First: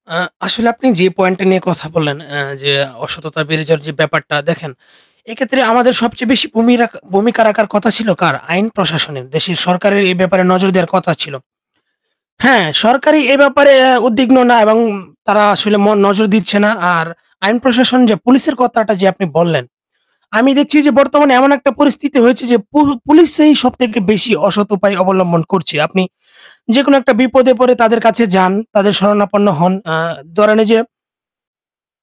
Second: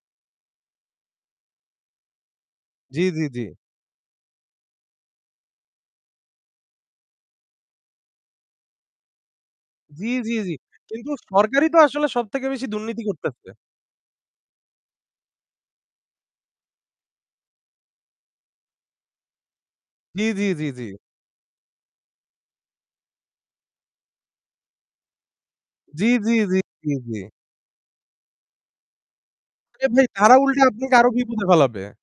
আ আসলে আপনি যে পয়েন্ট টা নিয়ে কথা বললেন, অ্যা যে জি, জি, জি। অসততা বেড়ে যাওয়ার যে ব্যাপারটা দেখেন; এক্ষেত্রে আমাদের সবচেয়ে বেশি ভূমিরা ভূমিকা রাখার কথা ছিল কার? আইন প্রশাসনের। দেশের সরকারের জি, এই জি, ব্যাপারে জি, নজর দেওয়ার কিন্তু কথা ছিল। সরকারই তো আসলে সবথেকে হ্যাঁ বেশি দুর্নীতি সরকারি এ করতেছে। ব্যাপারে অ্যাঁ উদ্বিগ্ন না এবং তারা আসলে ম নজর দিচ্ছে না। আর আইন প্রশাসন যে পুলিশের কথাটা যে আপনি বললেন, জি, জি, আমি জি, দেখছি জি। যে বর্তমানে এমন একটা পরিস্থিতি হয়েছে যে পু পুলিশেই সবথেকে বেশি অসৎ উপায় অবলম্বন করছে। আপনি জি, জি, জি, জি, যেকোনো একটা জি। বিপদে পড়ে তাদের কাছে যান, তাদের শরণাপন্ন হন আরে আ ভাই তারা ধরেন উল্টে এইযে আপনাকে আরো বিপদে ফেলাবে।